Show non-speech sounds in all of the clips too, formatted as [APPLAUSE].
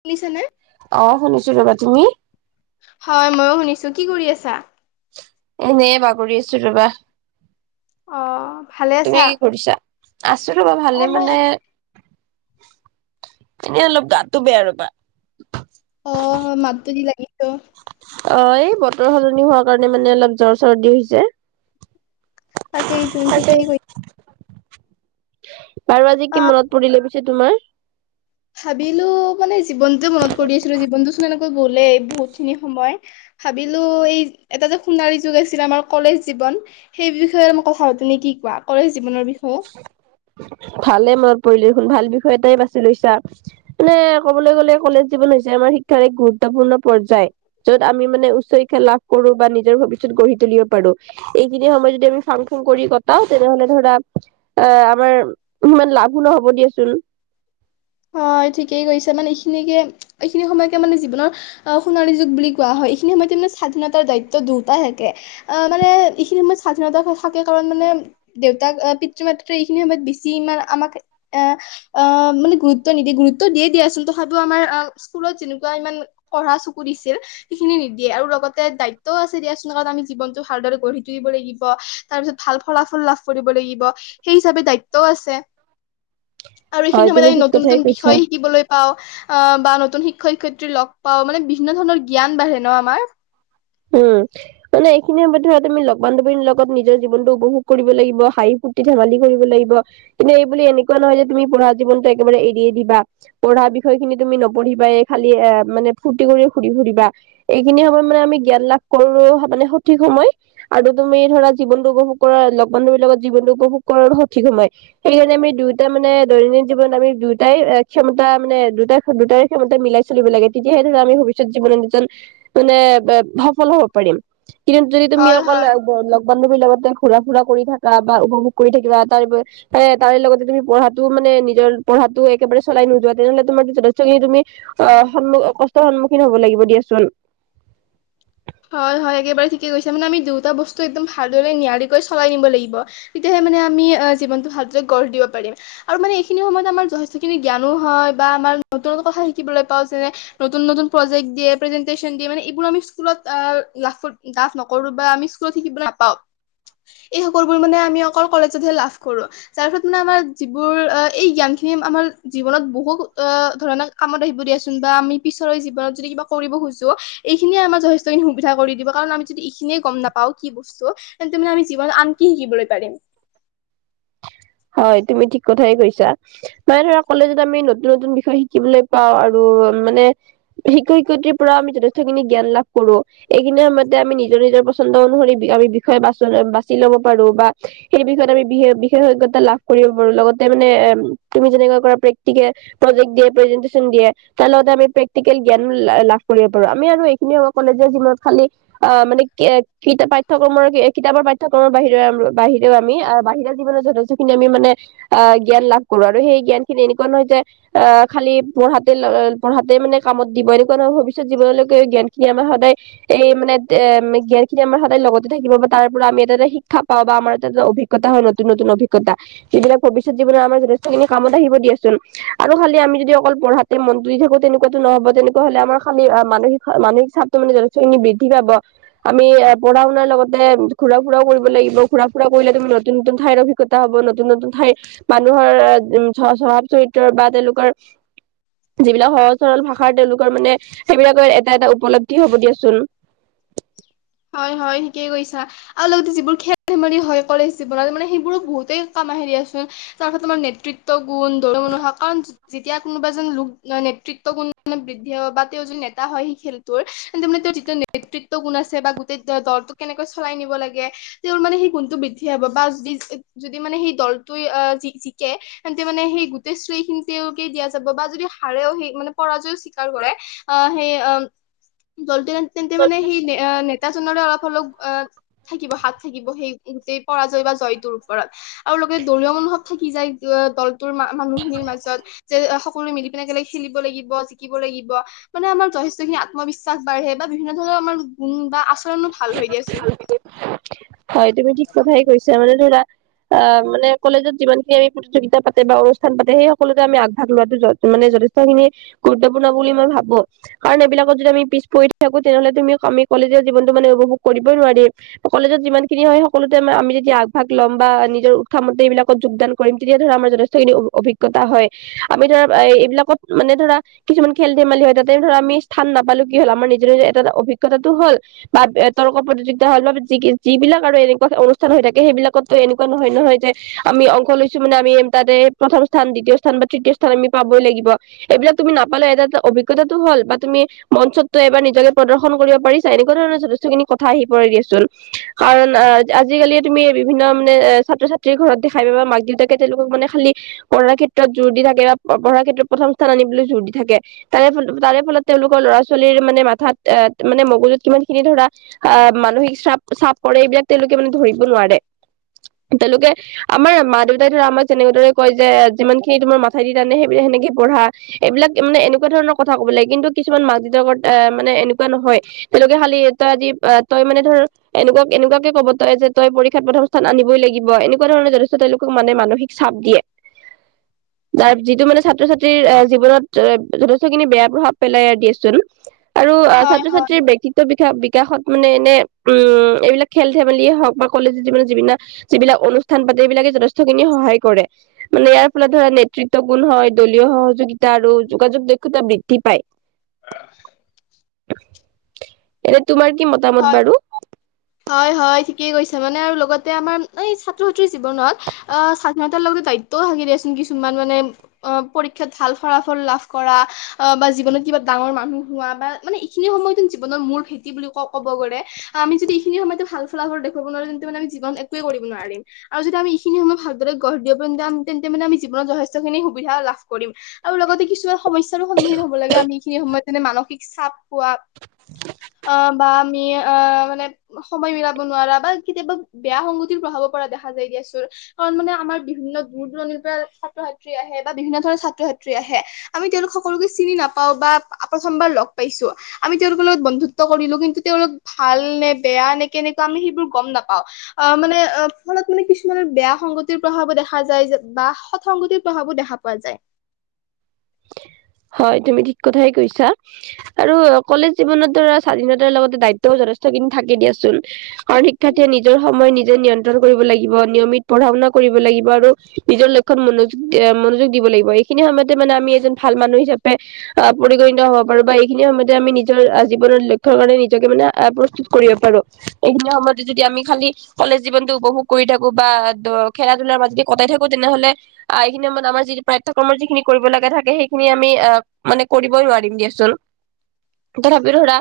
শুনিছে নে অ শুনিছো ৰ'বা তুমি হয় ময়ো শুনিছো কি কৰি আছা এনে বাগৰি আছো ৰবা অ ভালে আছা? তুমি কি কৰিছা আছো ৰবা অ ভালে মই মানে এ অলপ গাতো বেয়া ৰবা অ মাতটো দি লাগিছো অ এই বতৰ সলনি হোৱা কাৰণে মানে অলপ জ্বৰ চৰ্দি হৈছে তাকেই তুন ঠিকেই কৈ বাৰু আজি অ কি মনত পৰিলে পিছে তোমাৰ ভাবিলো মানে জীৱনটোৱে মনত কৰি আছিলো জীৱনটোচোন এনেকৈ গ'লেই বহুতখিনি সময় ভাবিলো এই এটা যে সোণালী যুগ আছিল আমাৰ কলেজ জীৱন সেই বিষয়ে মোক কথা পাতো নে কি কোৱা কলেজ জীৱনৰ বিষয়েও ভালে মনত পৰিলে দেখোন ভাল বিষয় এটাই বাছি লৈছা মানে ক'বলৈ গ'লে কলেজ জীৱন হৈছে আমাৰ শিক্ষাৰ এক গুৰুত্বপূৰ্ণ পৰ্যায় য'ত আমি মানে উচ্চ শিক্ষা লাভ কৰো বা নিজৰ ভৱিষ্যত গঢ়ি তুলিব পাৰো এইখিনি সময় যদি আমি ফাং ফুং কৰি কটাও তেনেহ'লে ধৰা অ আমাৰ ইমান লাভো নহ'ব দিয়াচোন হয় ঠিকেই কৈছে মানে এইখিনিকে এইখিনি সময়কে মানে জীৱনৰ অহ সোণালী যুগ বুলি কোৱা হয় এইখিনি সময়তে ন স্বাধীনতাৰ দায়িত্ব দুটা থাকে অহ মানে এইখিনি সময়ত স্বাধীনতা থাকে কাৰণ মানে দেউতাক এ পিতৃ মাতৃ এইখিনি সময়ত বেছি ইমান আমাক এ মানে গুৰু ত্ব নিদি গুৰুত্ব দিয়ে দিয়াচোন তথাপিও আমাৰ স্কুলত যেনেকুৱা ইমান কঢ়া চকু দিছিল সেইখিনি নিদিয়ে আৰু লগতে দায়িত্বও আছে দিয়াচোন কাৰণ আমি জীৱনটো ভালদৰে গঢ়ি তুলিব লাগিব তাৰপিছত ভাল ফলাফল লাভ কৰিব লাগিব সেই হিচাপে দায়িত্বও আছে আৰু হয় এইখিনি সময়তে তুমি ঠিক ন কথাই কৈছা শিকিবলৈ পাওঁ অ বা নতুন শিক্ষয়ক শিক্ষয়িত্ৰীৰ লগ পাওঁ মানে বিভিন্ন ধৰণৰ জ্ঞান বাঢ়ে ন আমাৰ উম মানে এইখিনি সময়ত ধৰা তুমি লগ বান্ধৱীৰ লগত নিজৰ জীৱনটো উপভোগ কৰিব লাগিব হাঁহ ফুৰ্তি ধেমালি কৰিব লাগিব কিন্তু এই বুলি এনেকোৱা নহয় যে তুমি পঢ়া জীৱনতো একেবাৰে এৰিয়ে দিবা পঢ়া বিষয় খিনি তুমি নপঢ়িবায়ে খালি এ মানে ফূৰ্তি কৰি ঘূৰি ফুৰিবা এইখিনি সময়ত মানে আমি জ্ঞান লাভ কৰো মানে সঠিক সময় আৰু তুমি ধৰা জীৱনটো উপভোগ কৰা লগ বান্ধৱীৰ লগত জীৱনটো উপভোগ কৰাৰ সঠিক সময় সেইকাৰণে আমি দুয়োটা মানে দৈনন্দিন জীৱন আমি দুয়োটাই ক্ষমতা মানে দুটাই দুটাৰে ক্ষমতা মিলাই চলিব লাগে তেতিয়াহে ধৰা আমি ভৱিষ্যত জীৱনত দুজন মানে সফল হব পাৰিম কিন্তু যদি তুমি হয় অকল হয় ব লগ- বান্ধৱীৰ লগতে ঘুৰা ফুৰা কৰি থাকা বা উপভোগ কৰি থাকিবা তাৰ উপৰি এ তাৰে লগতে তুমি পঢ়াতো মানে নিজৰ পঢ়াটো একেবাৰে চলাই নোযোৱা তেনেহলে তোমাৰ যথেষ্টখিনি তুমি অ সন্মু কষ্টৰ সন্মুখীন হব লাগিব দিয়াচোন। হয় হয় একেবাৰে ঠিকে কৈছে মানে আমি দুয়োটা বস্তু একদম ভালদৰে নিয়াৰিকৈ চলাই নিব লাগিব। এতিয়াহে মানে আমি জীৱনটো ভালদৰে গঢ় দিব পাৰিম। আৰু মানে এইখিনি সময়ত আমাৰ যথেষ্টখিনি জ্ঞানো হয় বা আমাৰ নতুন নতুন কথা শিকিবলৈ পাওঁ। যেনে নতুন নতুন প্ৰজেক্ট দিয়ে প্ৰেজেণ্টেছন দিয়ে মানে এইবোৰ আমি স্কুলত অ লাভ ফুত লাভ নকৰো বা আমি স্কুলত শিকিবলৈ নাপাওঁ। এই সকলোবোৰ মানে আমি অকল কলেজতহে লাভ কৰোঁ। যাৰ ফলত মানে আমাৰ যিবোৰ এই জ্ঞান খিনি আমাৰ জীৱনত বহু আহ ধৰণক কামত আহিব দিয়াচোন বা আমি পিছৰে জীৱনত যদি কিবা কৰিব খোজো এইখিনিয়ে আমাৰ যথে- য খিনি সুবিধা কৰি দিব কাৰণ আমি যদি এইখিনিয়ে গম নাপাওঁ কি বস্তু তেন্তে মানে আমি জীৱন আনকি শিকিবলৈ পাৰিম। হয় তুমি ঠিক কথাই কৈছা। মানে ধৰা কলেজত আমি নতুন নতুন বিষয় শিকিবলৈ পাও আৰু মানে শিক্ষক শিক্ষয়িত্ৰীৰ পৰা আমি যথেষ্টখিনি জ্ঞান লাভ কৰো এইখিনি সময়তে আমি নিজৰ নিজৰ পন্দ অনুসৰি আমি বিষয় বা বাছি ল'ব পাৰো বা সেই বিষয়ত আমি বিশেষ বিশেষজ্ঞ তা লাভ কৰিব পাৰো লগতে মানে এ তুমি যেনে কৰা প্ৰেক্টিকেল, প্ৰজেক্ট দিয়ে প্ৰেজেণ্টেছন দিয়ে। তাৰ লগতে আমি প্ৰেক্টিকেল জ্ঞান লাভ কৰিব পাৰো আমি আৰু এইখিনিয়ে কলেজৰ জীৱনত খালি অ মানে কিতাপ পাঠ্যক্ৰমৰ কিতাপৰ পাঠ্যক্ৰমৰ বাহিৰেও বাহিৰেও আমি বাহিৰত জীৱনৰ যথেষ্টখিনি আমি মানে আহ জ্ঞান লাভ কৰো আৰু সেই জ্ঞান খিনি এনেকুৱা নহয় যে আহ খালি পঢ়াতে পঢ়াতে মানে কামত দিব এনেকুৱা নহয় ভৱিষ্যত জীৱনলৈকে জ্ঞান খিনি আমাৰ সদায় এই মানে এম জ্ঞান খিনি আমাৰ সদায়তে লগতে থাকিব বা তাৰ পৰা আমি এটা এটা শিক্ষা পাওঁ বা আমাৰ এটা এটা অভিজ্ঞ- কতা নতুন নতুন অভিজ্ঞতা সেইবিলাক ভৱিষ্যত জীৱনৰ আমাৰ যথেষ্ঠখিনি কামত আহিব দিয়াচোন। আৰু খালি আমি যদি অকল পঢ়াতে মনটো দি থাকো তেনেকুৱাতো নহব তেনেকুৱা হলে আমাৰ খালি মানসিক মানসিক চাপ ত মানে জনি চৈনি বৃদ্ধি পাব আমি এ পঢ়া শুনাৰ লগতে ঘুৰা ফুৰাও কৰিব লাগিব ঘুৰা ফুৰা কৰিলে তুমি নতুন নতুন ঠাইৰ অভি- জ্ঞতা হব নতুন নতুন ঠাইৰ মানুহৰ আহ উ স্বভাৱ চৰিত্ৰ বা তেওঁলোকৰ যিবিলাক সহজ সৰল ভাষাৰ তেওঁলোকৰ মানে সেইবিলাকৰ এটা এটা উপলব্ধি হব দিয়াচোন। হয় হয় ঠিকেই কৈছা। আৰু লগতে যিবোৰ খেল ধেমালি হয় কলেজ জীৱনত মানে সেইবোৰো বহুতেই কাম আহে দিয়াচোন। তাৰ ক্ষেত্ৰত তোমাৰ নেতৃত্ব গুণ দৰিমণহা কানছ যেতিয়া কোনোবা এজন লোক নেতৃত্ব গুণ বৃদ্ধি হয় বা তেওঁ এজন নেতা হয় সেই খেল তোৰ তাৰ মানে তেওঁ যিটো নেতৃত্ব গুণ আছে বা গোটেই দ দলটো কেনেকৈ চলাই নিব লাগে। তেওঁৰ মানে সেই গুণটো বৃদ্ধি হব বা যিয যদি মানে সেই দলটোৱে আহ জিকে তেন্তে মানে সেই গোটেই শ্ৰখিনি তেওঁলোকে দিয়া যাব বা যদি হাৰেও সেই মানে পৰাজয়ও স্বীকাৰ কৰে। অ সেই অম দলটো তেন্তে মানে সেই অ নেতা নেতা জনৰ অলপ অলপ অ থাকিব হাত থাকিব সেই গোটেই পৰাজয় বা জয়টোৰ ওপৰত। আৰু লগতে দলিয় মনোভৱ থাকি যায় দলটোৰ মানুহখিনিৰ মাজত। যে সকলো মিলি পিনে একেলগে খেলিব লাগিব, যিক জিকিব লাগিব মানে আমাৰ যথেষ্ট খিনি আত্মবিশ্বাস বাঢ়ে বা বিভিন্ন ধৰণৰ আমাৰ গুণ বা আছ- ধৰণো ভাল হয় দিয়াচোন। হয় তুমি ঠিক কথাই কৈছা মানে ধৰা অ মানে কলেজত যিমানখিন আমি প্ৰতিযোগিতা পাতে বা অনুষ্ঠান পাতে সেই সকলোতে আমি আগভাগ লোৱাতো মানে যথে- টখিনি গুৰুত্বপূৰ্ণ বুলি মই ভাবো। কাৰণ এইবিলাকত যদি আমি পিছ পৰি থাকো তেনেহলে তুমি আমি কলেজ যে জীনটো মানে উপভোগ কৰিবই নোৱাৰিম। কলেজত যিমান খিনি হয় সকলোতে আমি যদি আগভাগ ল'ম বা নিজৰ উৎসামতে এইবিলাকত যোগদান কৰিম তেতিয়া ধৰা আমাৰ যথেষ্ঠ [UNINTELLIGIBLE] অভিজ্ঞতা হয় আমি ধৰা এইবিলাকত মানে ধৰা কিছুমান খেল ধেমালি হয়, তাতে ধৰা আমি স্থান নাপালো কি হ'ল? আমাৰ নিজৰে এটা অভিজ্ঞতাটো হ'ল। বাপ ইয়ত তৰ্ক প্ৰতিযোগিতা হয় বা বৃদ্ধি যিবিলাক আৰু এনেকুৱা অনুষ্ঠান হৈ থাকে সেইবিলাকতো এনেকুৱা নহয় নহয় যে আমি অংশ লৈছো মানে আমি তাতে প্ৰথম স্থান, দ্বিতীয় স্থান বা তৃতীয় স্থান আমি পাবই লাগিব। এইবিলাক তুমি নাপালে এটা এটা অভিজ্ঞতাটো হ'ল বা তুমি মঞ্চতটো এবাৰ নিজকে প্ৰদৰ্শন কৰিব পাৰি ছা এনেকুৱা ধৰণৰ যথেষ্ট খিনি কথা আহি পৰে দিয়াচোন। কাৰণ অ আজি-কালি তুমি বিভিন্ন মানে ছাত্ৰ-ছাত্ৰীৰ ঘৰত দেখাই পাবা মাক-দেউতাকে তেওঁলোকক মানে খালি পঢ়াৰ ক্ষেত্ৰত জোৰ দি থাকে বা পঢ়াৰ ক্ষেত্ৰত প্ৰথম স্থান আনিবলৈ জোৰ দি থাকে। তাৰে ফ তাৰে ফলত তেওঁলোকৰ ল'ৰা ছোৱালীৰ মানে মাথাত আহ মানে মগজুত কিমান খিনি ধৰা আ মানসিক চ্ৰাপ চাপ পৰে এইবিলাক তেওঁলোকে মানে ধৰিব নোৱাৰে। তেওঁলোকে আমাৰ মা-দেউতাই ধৰা আমাক যেনেদৰে কয় যে যিমান খিনি তোমাৰ মাথাই দি তানে সেইবিলাক সেনেকেই পঢ়া। এইবিলাক মানে এনেকুৱা ধৰণৰ কথা ক'ব লাগে। কিন্তু কিছুমান মাক-দেউতাকৰ এ মানে এনেকুৱা নহয়। তেওঁলোকে খালি [UNINTELLIGIBLE] তই মানে ধৰ এনেকুৱা এনেকুৱাকে ক'ব তই যে তই পৰীক্ষাত প্ৰথম স্থান আনিবই লাগিব। এনেকুৱা ধৰণৰ যথেষ্ট তেওঁলোকক মানে মানসিক চাপ দিয়ে। [INAUDIBLE] যাৰ যিটো মানে ছাত্ৰ-ছাত্ৰীৰ জীৱনত যথেষ্টখিনি বেয়া প্ৰভাৱ পেলাই আৰু দিয়াচোন। আৰু আহ হয় হয় ছাত্ৰ-ছাত্ৰীৰ ব্যক্তিত্ব বিকাখ বিকাশ বিকাশত মানে এনে উম এইবিলাক খেল-ধেমালিয়ে হওক বা কলেজত [UNINTELLIGIBLE] যিবিলাক যিবিলাক অনুষ্ঠান পাতে এইবিলাকে যথেষ্টখিনিয়ে সহায় কৰে। মানে ইয়াৰ ফলত ধৰা নেতৃত্ব গুণ হয়। দলীয় সহযোগিতা আৰু যোগাযোগ দক্ষতা বৃদ্ধি পায়। এনে তোমাৰ কি মতামত হয় বাৰু? হয়, হয় ঠিকেই কৈছা মানে আৰু লগতে আমাৰ এই ছাত্ৰ-ছাত্ৰীৰ জীৱনত আ স্বাধীনতাৰ লগতে দায়িত্বও থাকে দিয়াচোন কিছুমান মানে। অ পৰীক্ষাত ভাল ফলাফল লাভ কৰা অ বা জীৱনত কিবা ডাঙৰ মানুহ হোৱা বা মানে এইখিনি সময়ত জীৱনৰ মূল ভেটি বুলি ক ক'ব গলে আমি যদি এইখিনি সময়তে ভাল ফলাফল দেখুৱাব নোৱাৰো তেন্তে মানে আমি জীৱন একোৱে কৰিব নোৱাৰিম। আৰু যদি আমি এইখিনি সময়ত ভালদৰে গঢ় দিব পাৰিম তেন্তে মানে আমি জীৱনত যথেষ্টখিনি সুবিধা লাভ কৰিম। আৰু লগতে কিছু সমস্যাৰো সন্মুখীন হ'ব লাগে আমি এইখিনি সময়ত যেনে মানসিক চাপ পোৱা। অ বা আমি আ মানে সময় মিলাব নোৱাৰা বা কেতিয়াবা বেয়া সংগতিৰ প্ৰভাৱো পৰা দেখা যায় দিয়াচোন। কাৰণ মানে আমাৰ বিভিন্ন দূৰ দূৰণিৰ পৰা ছাত্ৰ-ছাত্ৰী আহে বা বিভিন্ন ধৰণৰ ছাত্ৰ-ছাত্ৰী আহে। আমি তেওঁলোক সকলোকে চিনি নাপাও বা প্ৰথমবাৰ লগ পাইছো আমি তেওঁলোকৰ লগত বন্ধুত্ব কৰিলো। কিন তেওঁলোক ভাল নে বেয়া নে কেনেকুৱা আমি সেইবোৰ গ'ম নাপাওঁ। অ মানে অ ফলত মানে কিছুমানৰ বেয়া সংগতিৰ প্ৰভাৱো দেখা যায় যে বা সৎ সংগতিৰ প্ৰভাৱো দেখা পোৱা যায়। হয় তুমি ঠিক কথাই কৈছা। আৰু কলেজ জীৱনত ধৰা স্বাধীনতাৰ লগতে দায়িত্বও যথেষ্টখিনি থাকে দিয়াচোন। কাৰণ শিক্ষাৰ্থীয়ে নিজৰ সময় নিজে নিয়ন [UNINTELLIGIBLE] কৰিব লাগিব, নিয়মিত পঢ়া-শুনা কৰিব লাগিব আৰু নিজৰ লক্ষ্যত মনোযোগ মনোযোগ দিব লাগিব। এইখিনি সময়তে মানে আমি এজন ভাল মানুহ হিচাপে আ পৰিগণিত হ'ব পাৰো বা এইখিনি সময়তে আমি নিজৰ জীৱনৰ লক্ষ্যৰ কাৰণে নিজকে মানে প্ৰস্তুত কৰিব পাৰো। এইখিনি সময়তে যদি আমি খালি কলেজ জীৱনটো উপভোগ কৰি থাকো বা ত খেলা-ধূলাৰ মাজতে যদি কটাই থাকো তেনেহলে আ এইখিনি সময়ত আমাৰ যি পাঠ্যক্ৰমৰ যিখিনি কৰিব লগা থাকে সেই খিনি আমি অ মানে কৰিবই নোৱাৰিম দিয়াচোন। তথাপিও ধৰা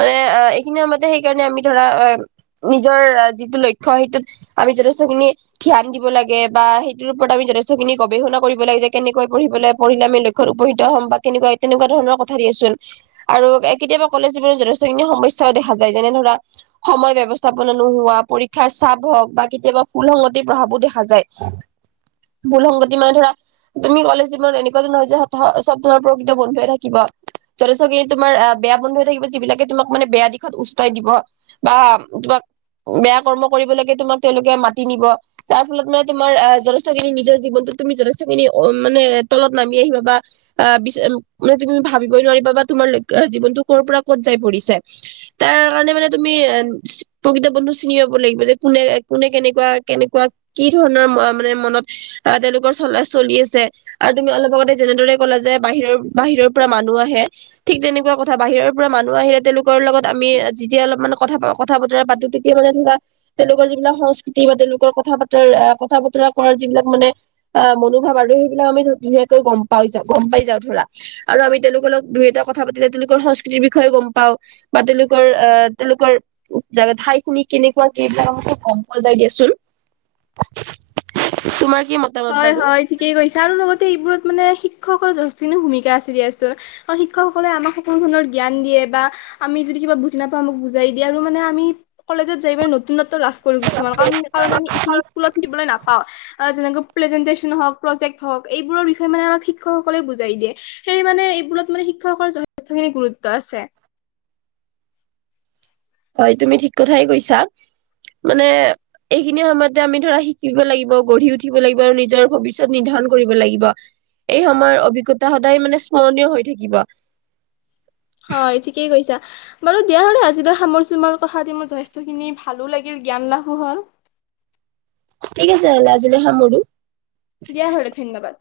আ অ এইখিনি সময়তে সেইকাৰণে আমি ধৰা নিজৰ যিটো লক্ষ্য সেইটোত আমি যথেষ্টখিনি ধ্যান দিব লাগে বা সেইটোৰ ওপৰত আমি যথেষ্টখিনি গৱেষণা কৰিব লাগে যে কেনেকৈ পঢ়ি পেলে পঢ়িলে আমি। লক্ষ্যত উপনিত হ'ম বা কেনেকুৱাই তেনেকুৱা ধৰণৰ কথা দিয়াচোন। আৰু কেতিয়াবা কলেজ যিবোৰ যথেষ্টখিনি সমস্যাও দেখা যায় যেনে ধৰা। সময় ব্যৱস্থাপনা নোহোৱা, পৰীক্ষাৰ চাপ হওক বা কেতিয়াবা ভুল সংগতিৰ প্ৰভাৱো দেখা যায়। ভুল সংগতি মানে ধৰা তুমি কলেজ জীৱনত এনেকুৱা এজন নহয় যে [UNINTELLIGIBLE] চব ধৰ প্ৰকৃত বন্ধুৱে থাকিব। যথেষ্টখিনি তোমাৰ বেয়া বন্ধু হৈ থাকিব যিবিলাকে তোমাক মানে বেয়া দিশত উচ্চতাই দিব বা তোমাক বেয়া কৰ্ম কৰিবলৈকে তোমাক তেওঁলোকে মাতি নিব যাৰ ফলত মানে তোমাৰ যথেষ্ট খিনি নিজৰ জীৱনটো তুমি যথেষ্টখিনি মানে তলত নামি আহিবা বা আহ মানে তুমি ভাবিবই নোৱাৰিবা বা তোমাৰ জীৱনতটো কৰ পৰা ক'ত যাই পৰিছে তাৰ কাৰণে মানে তুমি প্ৰকৃত বন্ধু চিনি পাব লাগিব যে কোনে কোনে কেনেকুৱা কেনেকুৱা কি ধৰণৰ মানে মনত আহ তেওঁলোকৰ চল চলি আছে আৰু তুমি অলপ আগতে যেনেদৰে। কলা যে বাহিৰৰ বাহিৰৰ পৰা মানুহ আহে ঠিক তেনেকুৱা কথা বাহিৰৰ পৰা মানুহ আহিলে তেওঁলোক। লোকৰ লগত আমি যেতিয়া অলপ মানে কথা কথা বতৰা পাতো তেতিয়া মানে ধৰা। তেওঁলোকৰ যিবিলাক সংস্কৃতি বা তেওঁলোকৰ কথা বতাৰ কথা, বতৰা কৰাৰ যিবিলাক মানে। আহ মনোভাৱ আৰু সেইবিলাক আমি ধ ধুনীয়াকৈ গম পাই যা গম পাই যাও ধৰা। আৰু আমি তেওঁলোকৰ লগ দুই এটা কথা পাতিলে তেওঁলোকৰ সংস্কৃতিৰ বিষয়ে গম পাওঁ। বা তেওঁলোকৰ আ তেওঁলোকৰ। জাগা ঠাই খিনি কেনেকুৱা এইবিলাক কথা গম পোৱা যায় দিয়াচোন। তোমাৰ। কি মতামত হয় বাৰু হয় ঠিকেই কৰিছা আৰু লগতে এইবোৰত মানে শিক্ষকৰ যথেষ্টখিনি ভূমিকা আছে দিয়াচোন। শিক্ষকসকলে আমাক সকলো ধৰণৰ জ্ঞান দিয়ে বা। আমি যদি কিবা বুজি নাপাওঁ আমাক বুজাই দিয়া আৰু মানে আমি কলেজত যাই পিনে নতুন নতুন। লাভ কৰো কিছুমানক আমি কাৰণ আমি এইখিনি স্কুল শিকিবলে নাপাওঁ যেনেকৈ। প্ৰেজেণ্টেছন হওক প্ৰজেক্ট হওক এইবোৰৰ বিষয় মানে আমাক শিক্ষয়ক সকলে বুজাই দিয়ে। সেই মানে এইবোৰত মানে শিক্ষয়কৰ যথেষ্টখিনি গুৰুত্ব আছে। হয় তুমি ঠিক কথাই কৈছা মানে। এইখিনি সময়তে আমি ধৰা শিকিব লাগিব, গঢ়ি উঠিব লাগিব আৰু নিজৰ ভৱিষ্যত নিৰ্ধাৰণ কৰিব লাগিব। এই সময় অভিজ্ঞতা সদায় মানে স্মৰণীয় হৈ থাকিব। হয় ঠিকেই কৈছা। বাৰু দিয়া হ'লে আজিলৈ সামৰিছোঁ তোমাৰ লগত কথা পাতি মোৰ যথেষ্টখিনি ভালো লাগিল জ্ঞান লাভো হ'ল। ঠিক আছে হ'লে আজিলে সামৰো। দিয়া হ'লে ধন্যবাদ।